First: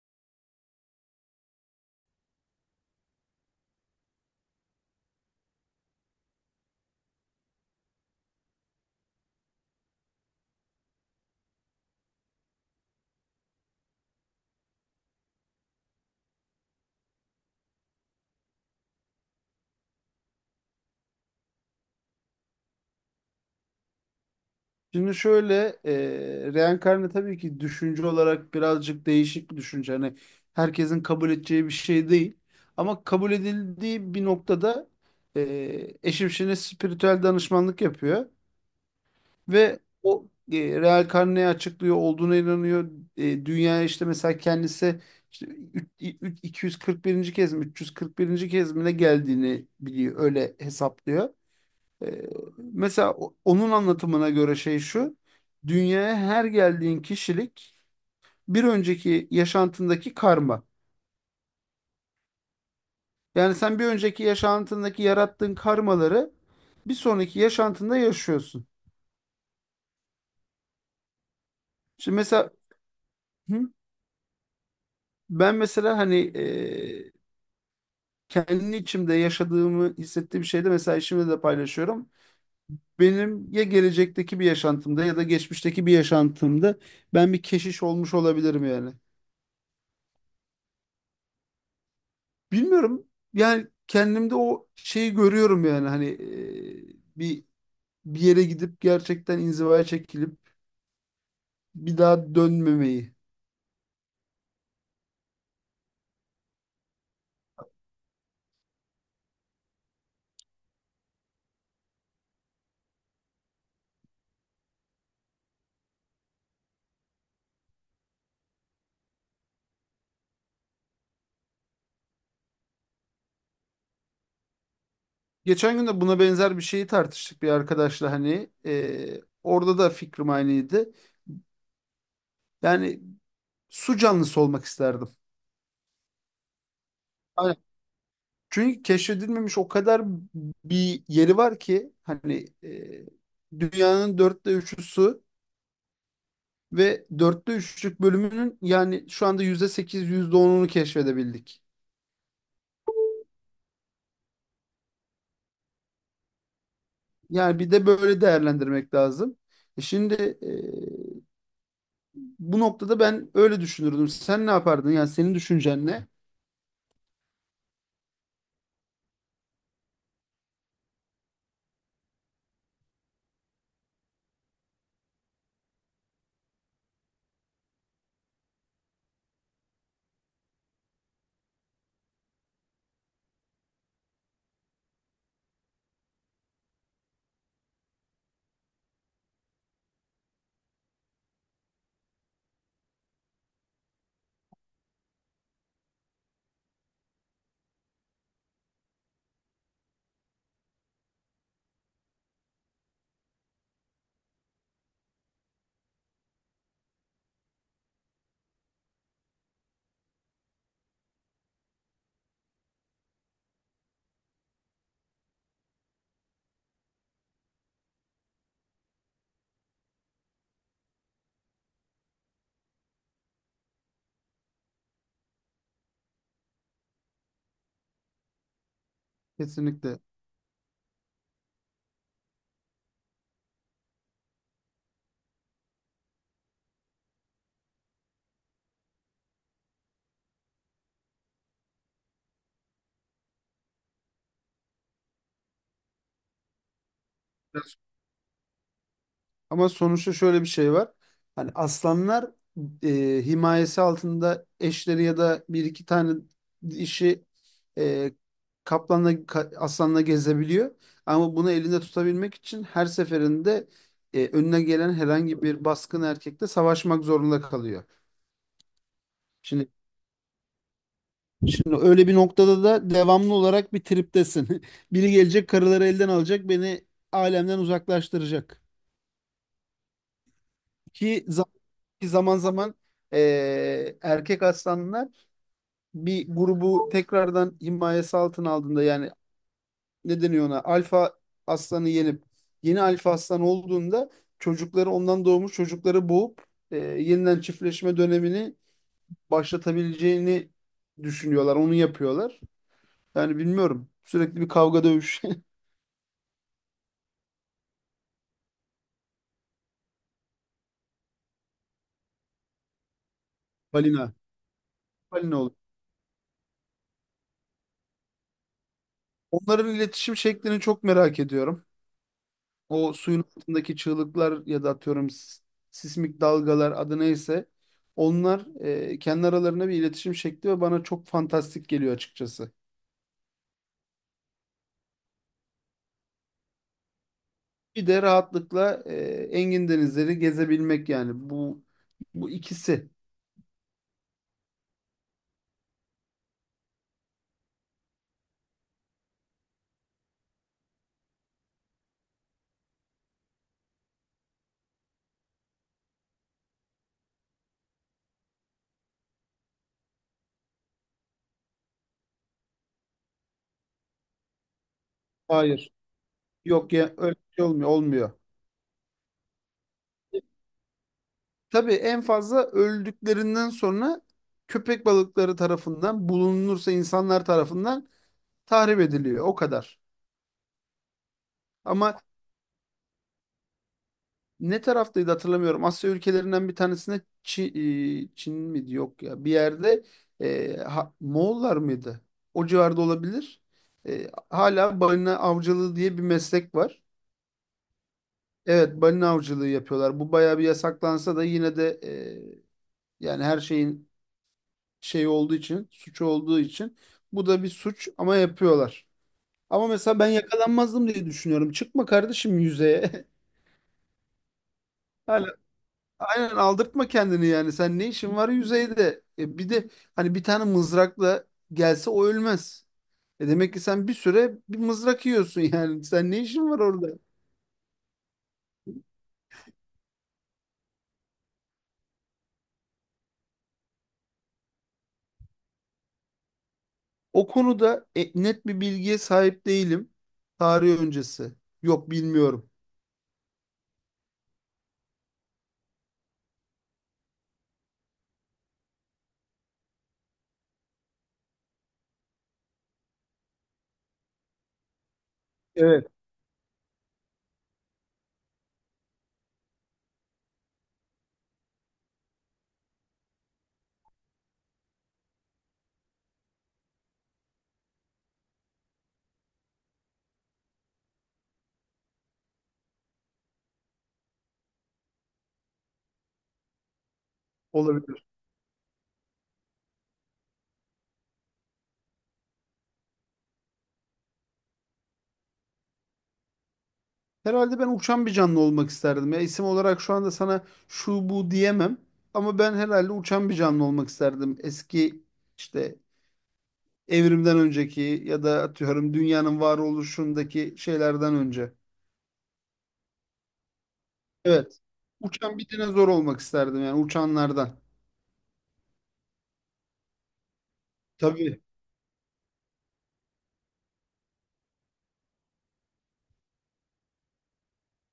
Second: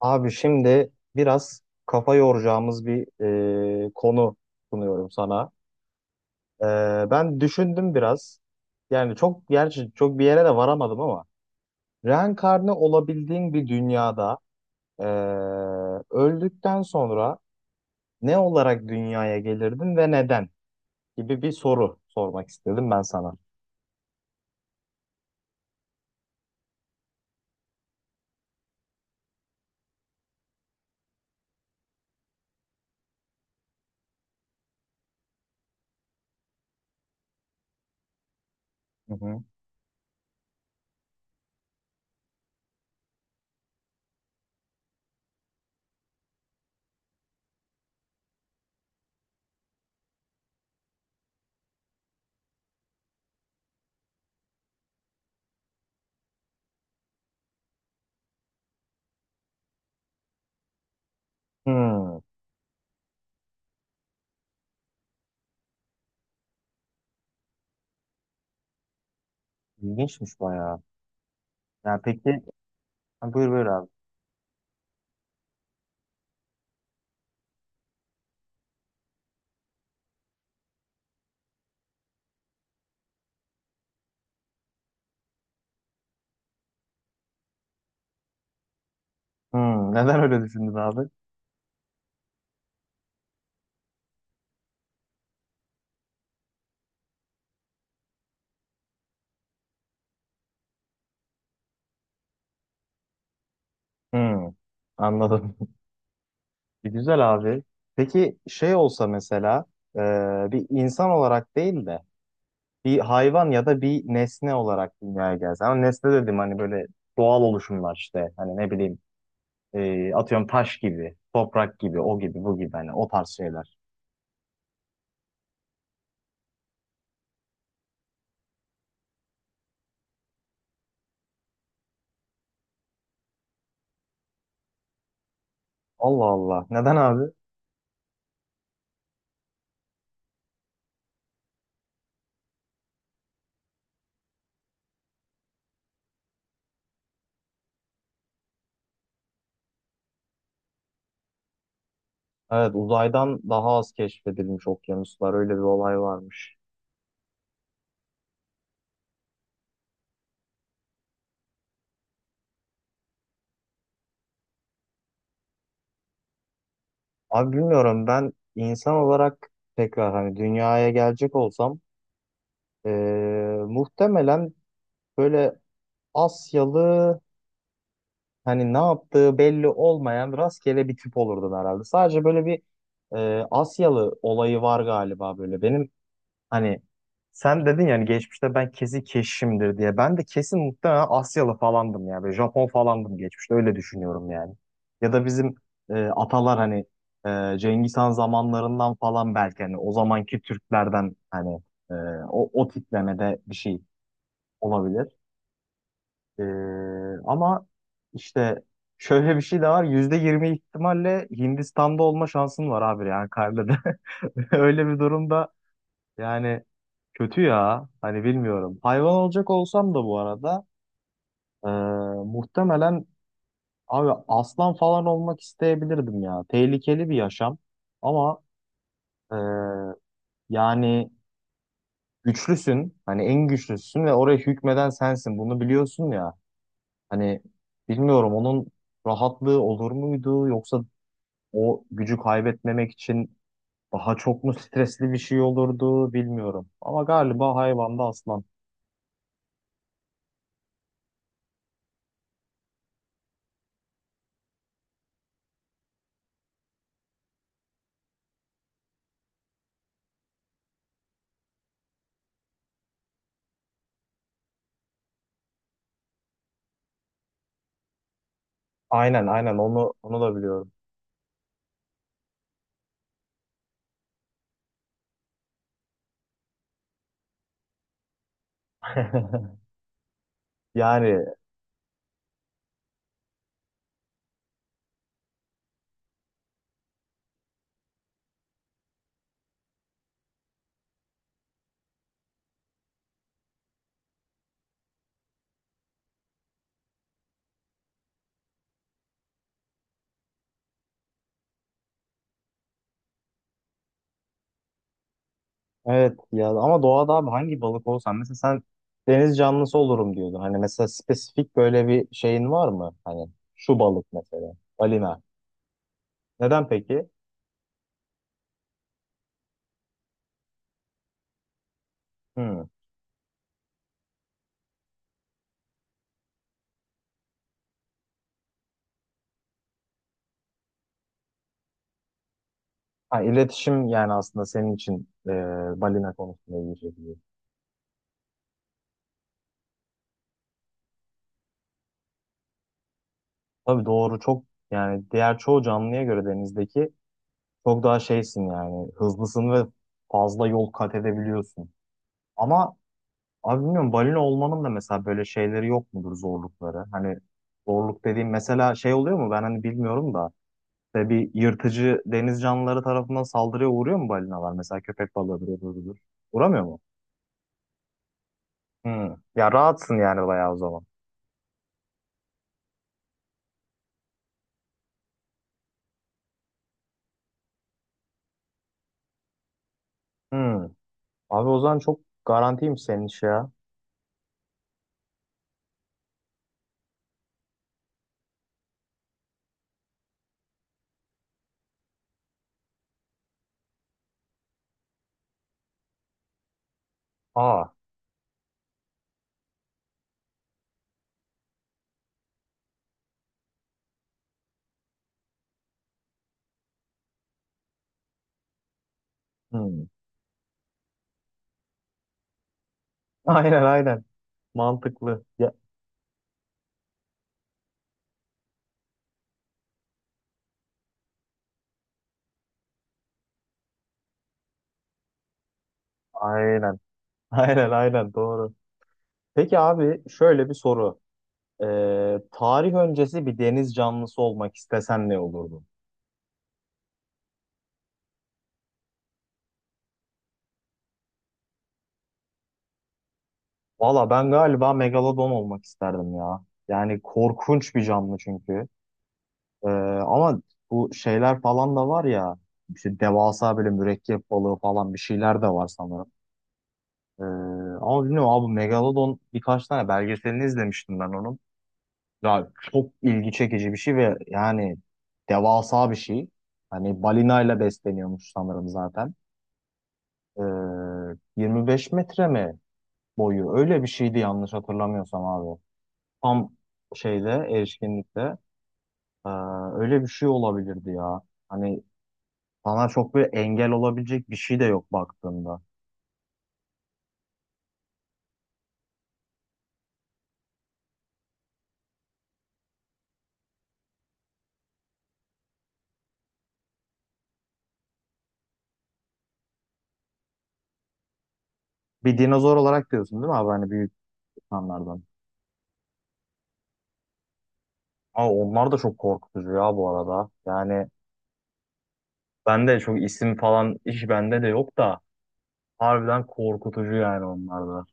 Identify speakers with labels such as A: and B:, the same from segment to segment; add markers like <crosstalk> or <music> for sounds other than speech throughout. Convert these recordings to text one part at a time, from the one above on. A: Abi şimdi biraz kafa yoracağımız bir konu sunuyorum sana. E, ben düşündüm biraz. Yani çok gerçi çok bir yere de varamadım ama reenkarne olabildiğin bir dünyada, e, öldükten sonra ne olarak dünyaya gelirdin ve neden gibi bir soru sormak istedim ben sana.
B: Şimdi şöyle reenkarne tabii ki düşünce olarak birazcık değişik bir düşünce. Hani herkesin kabul edeceği bir şey değil. Ama kabul edildiği bir noktada eşim şimdi spiritüel danışmanlık yapıyor.
A: Hı hı.
B: Ve o reenkarneyi açıklıyor, olduğuna inanıyor. Dünyaya işte mesela kendisi işte 241. kez mi 341. kez mi ne geldiğini biliyor. Öyle hesaplıyor. Ee, Mesela onun anlatımına göre şey şu. Dünyaya her geldiğin kişilik bir önceki yaşantındaki karma.
A: Hmm,
B: Yani sen bir önceki yaşantındaki yarattığın karmaları bir sonraki yaşantında yaşıyorsun.
A: ilginçmiş bayağı. Yani
B: Şimdi
A: peki,
B: mesela
A: buyur buyur
B: hı,
A: abi.
B: ben mesela hani kendi içimde yaşadığımı hissettiğim şeyde mesela işimde de paylaşıyorum. Benim ya gelecekteki bir yaşantımda ya da geçmişteki bir yaşantımda ben bir keşiş olmuş olabilirim yani.
A: Neden öyle düşündün abi?
B: Bilmiyorum. Yani kendimde o şeyi görüyorum yani hani bir yere gidip gerçekten inzivaya çekilip bir daha dönmemeyi.
A: Hmm, anladım. Güzel abi. Peki şey olsa mesela, e, bir insan olarak değil de bir hayvan ya da bir nesne olarak dünyaya gelse. Ama nesne dedim, hani böyle doğal oluşumlar işte. Hani ne bileyim, atıyorum taş gibi, toprak gibi, o gibi, bu gibi, hani o tarz şeyler.
B: Geçen gün de buna benzer bir şeyi tartıştık bir arkadaşla hani orada da fikrim aynıydı. Yani su canlısı olmak isterdim.
A: Allah Allah. Neden abi?
B: Aynen. Çünkü keşfedilmemiş o kadar bir yeri var ki hani dünyanın dörtte üçü su. Ve dörtte üçlük bölümünün yani şu anda yüzde sekiz yüzde onunu keşfedebildik.
A: Evet, uzaydan daha az keşfedilmiş okyanuslar, öyle bir olay varmış.
B: Yani bir de böyle değerlendirmek lazım. E şimdi, e, bu noktada ben öyle düşünürdüm. Sen ne yapardın? Yani senin düşüncen ne?
A: Abi bilmiyorum, ben insan olarak tekrar hani dünyaya gelecek olsam, e, muhtemelen böyle Asyalı, hani ne yaptığı belli olmayan rastgele bir tip olurdun herhalde. Sadece böyle bir Asyalı olayı var galiba böyle. Benim, hani sen dedin yani, geçmişte ben kesin keşişimdir diye. Ben de kesin muhtemelen Asyalı falandım ya. Böyle Japon falandım geçmişte, öyle düşünüyorum yani. Ya da bizim atalar, hani Cengiz Han zamanlarından falan, belki hani o zamanki Türklerden, hani e, o tiplemede bir şey olabilir. Ee, ama işte şöyle bir şey de var. Yüzde yirmi ihtimalle Hindistan'da olma şansın var abi, yani karnede. <laughs> Öyle bir durumda yani, kötü ya. Hani bilmiyorum. Hayvan olacak olsam da bu arada, ee, muhtemelen abi aslan falan olmak isteyebilirdim ya. Tehlikeli bir yaşam ama, ee,
B: Kesinlikle.
A: yani güçlüsün. Hani en güçlüsün ve oraya hükmeden sensin. Bunu biliyorsun ya. Hani bilmiyorum, onun rahatlığı olur muydu, yoksa o gücü kaybetmemek için daha çok mu stresli bir şey olurdu, bilmiyorum. Ama galiba hayvanda aslan.
B: Ama sonuçta şöyle bir şey var. Hani aslanlar himayesi altında eşleri ya da bir iki tane dişi e, aslanla gezebiliyor. Ama bunu elinde tutabilmek için her seferinde önüne gelen herhangi bir baskın erkekle savaşmak zorunda kalıyor.
A: Aynen aynen,
B: Şimdi
A: onu da biliyorum.
B: şimdi öyle bir noktada da devamlı olarak bir triptesin. <laughs> Biri gelecek karıları elden alacak, beni alemden uzaklaştıracak.
A: <laughs> Yani
B: Ki Ki zaman zaman erkek aslanlar bir grubu tekrardan himayesi altına aldığında yani ne deniyor ona alfa aslanı yenip yeni alfa aslan olduğunda ondan doğmuş çocukları boğup yeniden çiftleşme dönemini başlatabileceğini düşünüyorlar. Onu yapıyorlar. Yani bilmiyorum. Sürekli bir kavga dövüş.
A: evet ya, ama doğada abi hangi balık olsan mesela sen, deniz canlısı olurum diyordun. Hani mesela spesifik böyle bir şeyin var mı? Hani
B: <laughs>
A: şu balık
B: Balina.
A: mesela, balina.
B: Balina olur.
A: Neden peki?
B: Onların iletişim şeklini çok merak ediyorum.
A: Hmm.
B: O suyun altındaki çığlıklar ya da atıyorum sismik dalgalar adı neyse onlar kendi aralarında bir iletişim şekli ve bana çok fantastik geliyor açıkçası.
A: Ha, iletişim yani aslında senin için, balina konusunda ilgili.
B: Bir de rahatlıkla engin denizleri gezebilmek yani bu ikisi.
A: Tabii doğru, çok yani diğer çoğu canlıya göre denizdeki çok daha şeysin yani, hızlısın ve fazla yol kat edebiliyorsun. Ama abi bilmiyorum, balina olmanın da mesela böyle şeyleri yok mudur, zorlukları? Hani zorluk dediğim mesela şey oluyor mu, ben hani bilmiyorum da, işte bir yırtıcı deniz canlıları tarafından saldırıya uğruyor mu balinalar? Mesela köpek balığıdır,
B: Hayır.
A: öbürüdür. Uğramıyor
B: Yok
A: mu?
B: ya öyle bir şey olmuyor. Olmuyor.
A: Hmm. Ya rahatsın yani, bayağı o zaman.
B: Tabii en fazla öldüklerinden sonra köpek balıkları tarafından bulunursa insanlar tarafından tahrip ediliyor. O kadar.
A: Hmm. Abi o zaman çok
B: Ama
A: garantiymiş senin iş ya.
B: ne taraftaydı hatırlamıyorum. Asya ülkelerinden bir tanesine Çin, Çin miydi? Yok ya. Bir yerde Moğollar mıydı? O civarda olabilir. E, hala balina avcılığı diye bir meslek var.
A: Aa.
B: Evet balina avcılığı yapıyorlar. Bu bayağı bir yasaklansa da yine de yani her şeyin şey olduğu için, suç olduğu için bu da bir suç ama yapıyorlar. Ama
A: Hmm.
B: mesela ben yakalanmazdım diye düşünüyorum. Çıkma kardeşim yüzeye.
A: <laughs>
B: <laughs>
A: Aynen aynen. Mantıklı.
B: Hala,
A: Ya,
B: aynen aldırtma kendini yani. Sen ne işin var yüzeyde? E bir de hani bir tane mızrakla gelse o ölmez. E demek ki sen bir süre bir mızrak yiyorsun <laughs> yani. Sen ne işin var
A: aynen.
B: orada?
A: <laughs> Aynen aynen doğru. Peki abi, şöyle bir soru. Tarih öncesi bir deniz canlısı olmak istesen ne olurdun?
B: O konuda net bir bilgiye sahip değilim. Tarih öncesi. Yok bilmiyorum.
A: Valla ben galiba megalodon olmak isterdim ya. Yani korkunç bir canlı çünkü. Ee, ama bu şeyler falan da var ya. İşte devasa böyle mürekkep balığı falan, bir şeyler de var
B: Evet.
A: sanırım. Ee, ama bilmiyorum abi, megalodon birkaç tane belgeselini izlemiştim ben onun. Ya çok ilgi çekici bir şey ve yani devasa bir şey. Hani balinayla besleniyormuş sanırım zaten. Ee, 25 metre mi boyu? Öyle bir şeydi yanlış hatırlamıyorsam abi. Tam şeyde,
B: Olabilir.
A: erişkinlikte ee, öyle bir şey olabilirdi ya. Hani bana çok bir engel olabilecek bir şey de yok baktığında.
B: Herhalde ben uçan bir canlı olmak isterdim. Ya isim olarak şu anda sana şu bu diyemem. Ama ben herhalde uçan bir canlı olmak isterdim. Eski işte evrimden önceki ya da atıyorum dünyanın varoluşundaki şeylerden önce.
A: Bir dinozor olarak diyorsun değil mi abi? Hani büyük
B: Evet.
A: insanlardan.
B: Uçan bir dinozor olmak isterdim yani uçanlardan.
A: Ama onlar da çok korkutucu ya bu arada. Yani
B: Tabii.
A: ben de çok isim falan hiç, bende de yok da. Harbiden korkutucu yani onlar da.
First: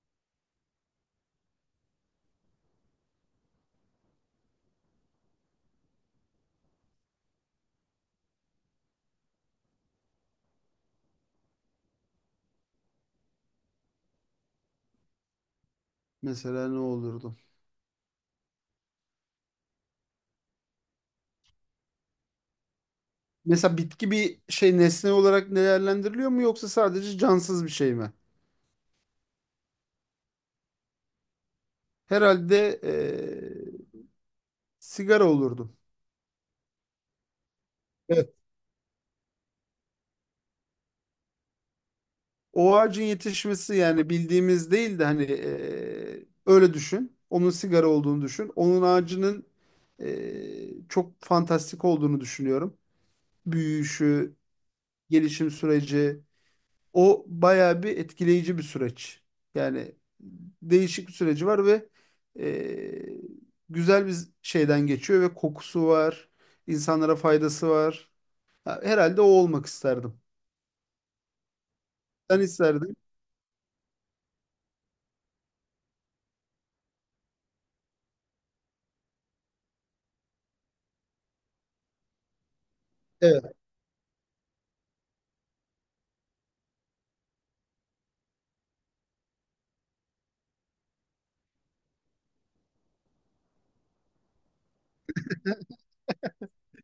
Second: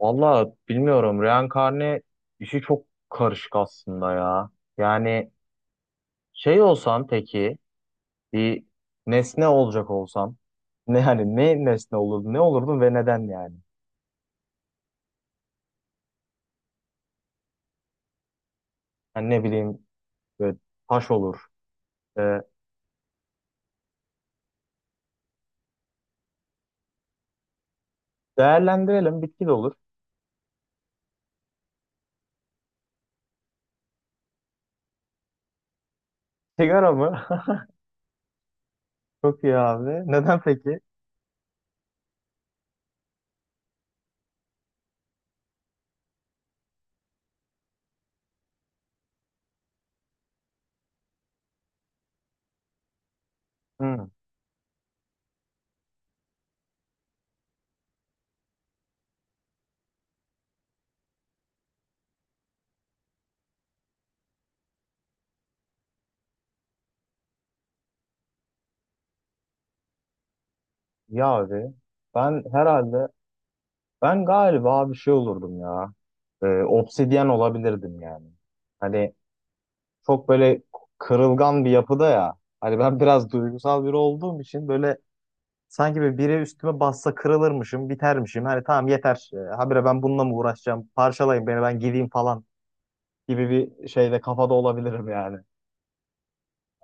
A: Valla bilmiyorum, reenkarne işi çok karışık aslında ya. Yani şey olsan peki, bir nesne olacak olsan, ne hani ne nesne olurdun, ne olurdun ve neden yani?
B: Mesela ne olurdu?
A: Yani ne bileyim, böyle taş olur. Ee,
B: Mesela bitki bir şey nesne olarak değerlendiriliyor mu yoksa sadece cansız bir şey mi?
A: değerlendirelim bitki de olur.
B: Herhalde sigara olurdum.
A: Sigara mı? <laughs> Çok iyi abi. Neden peki?
B: O ağacın yetişmesi yani bildiğimiz değil de hani öyle düşün. Onun sigara olduğunu düşün. Onun ağacının çok fantastik olduğunu düşünüyorum.
A: Hı.
B: Büyüyüşü, gelişim süreci. O bayağı bir etkileyici bir süreç. Yani değişik bir süreci var ve e, güzel bir şeyden geçiyor ve kokusu var. İnsanlara faydası var. Ha, herhalde o olmak isterdim.
A: Ya abi,
B: Sen
A: ben
B: isterdin.
A: herhalde ben galiba bir şey olurdum ya. Obsidyen olabilirdim yani. Hani çok böyle kırılgan bir yapıda ya. Hani ben <laughs> biraz
B: Evet.
A: duygusal biri olduğum için böyle, sanki biri üstüme bassa kırılırmışım, bitermişim. Hani tamam, yeter. Habire ben bununla mı uğraşacağım? Parçalayın beni, ben gideyim falan gibi bir şeyde, kafada olabilirim yani.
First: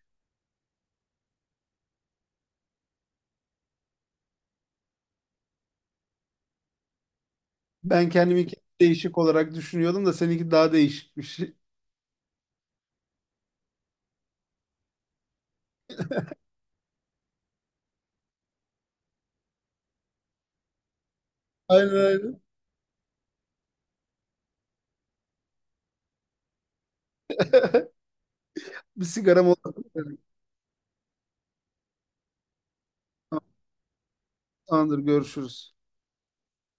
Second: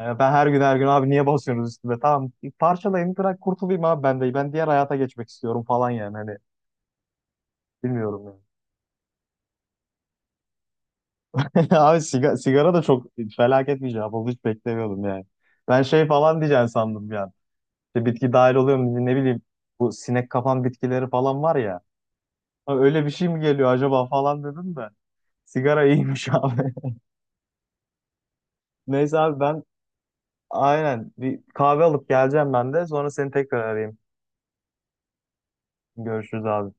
A: Yani ben her gün her gün abi niye basıyorsunuz üstüme? Tamam parçalayın, bırak kurtulayım abi ben de. Ben diğer hayata geçmek istiyorum falan yani, hani
B: Ben
A: bilmiyorum.
B: kendimi değişik olarak düşünüyordum da seninki daha değişikmiş.
A: <laughs>
B: <laughs>
A: Abi sigara, sigara da çok felaket bir cevap oldu. Hiç beklemiyordum yani. Ben şey falan diyeceğim sandım bir an. İşte bitki dahil oluyor mu, ne bileyim. Bu sinek kapan bitkileri falan var ya.
B: Aynen, aynen.
A: Ha, öyle bir şey mi geliyor acaba falan dedim de. Sigara iyiymiş <laughs> abi.
B: Bir
A: Neyse abi,
B: sigaram oldu.
A: ben aynen bir kahve alıp geleceğim ben de. Sonra seni
B: Tamam,
A: tekrar arayayım.
B: tamamdır, görüşürüz.
A: Görüşürüz abi.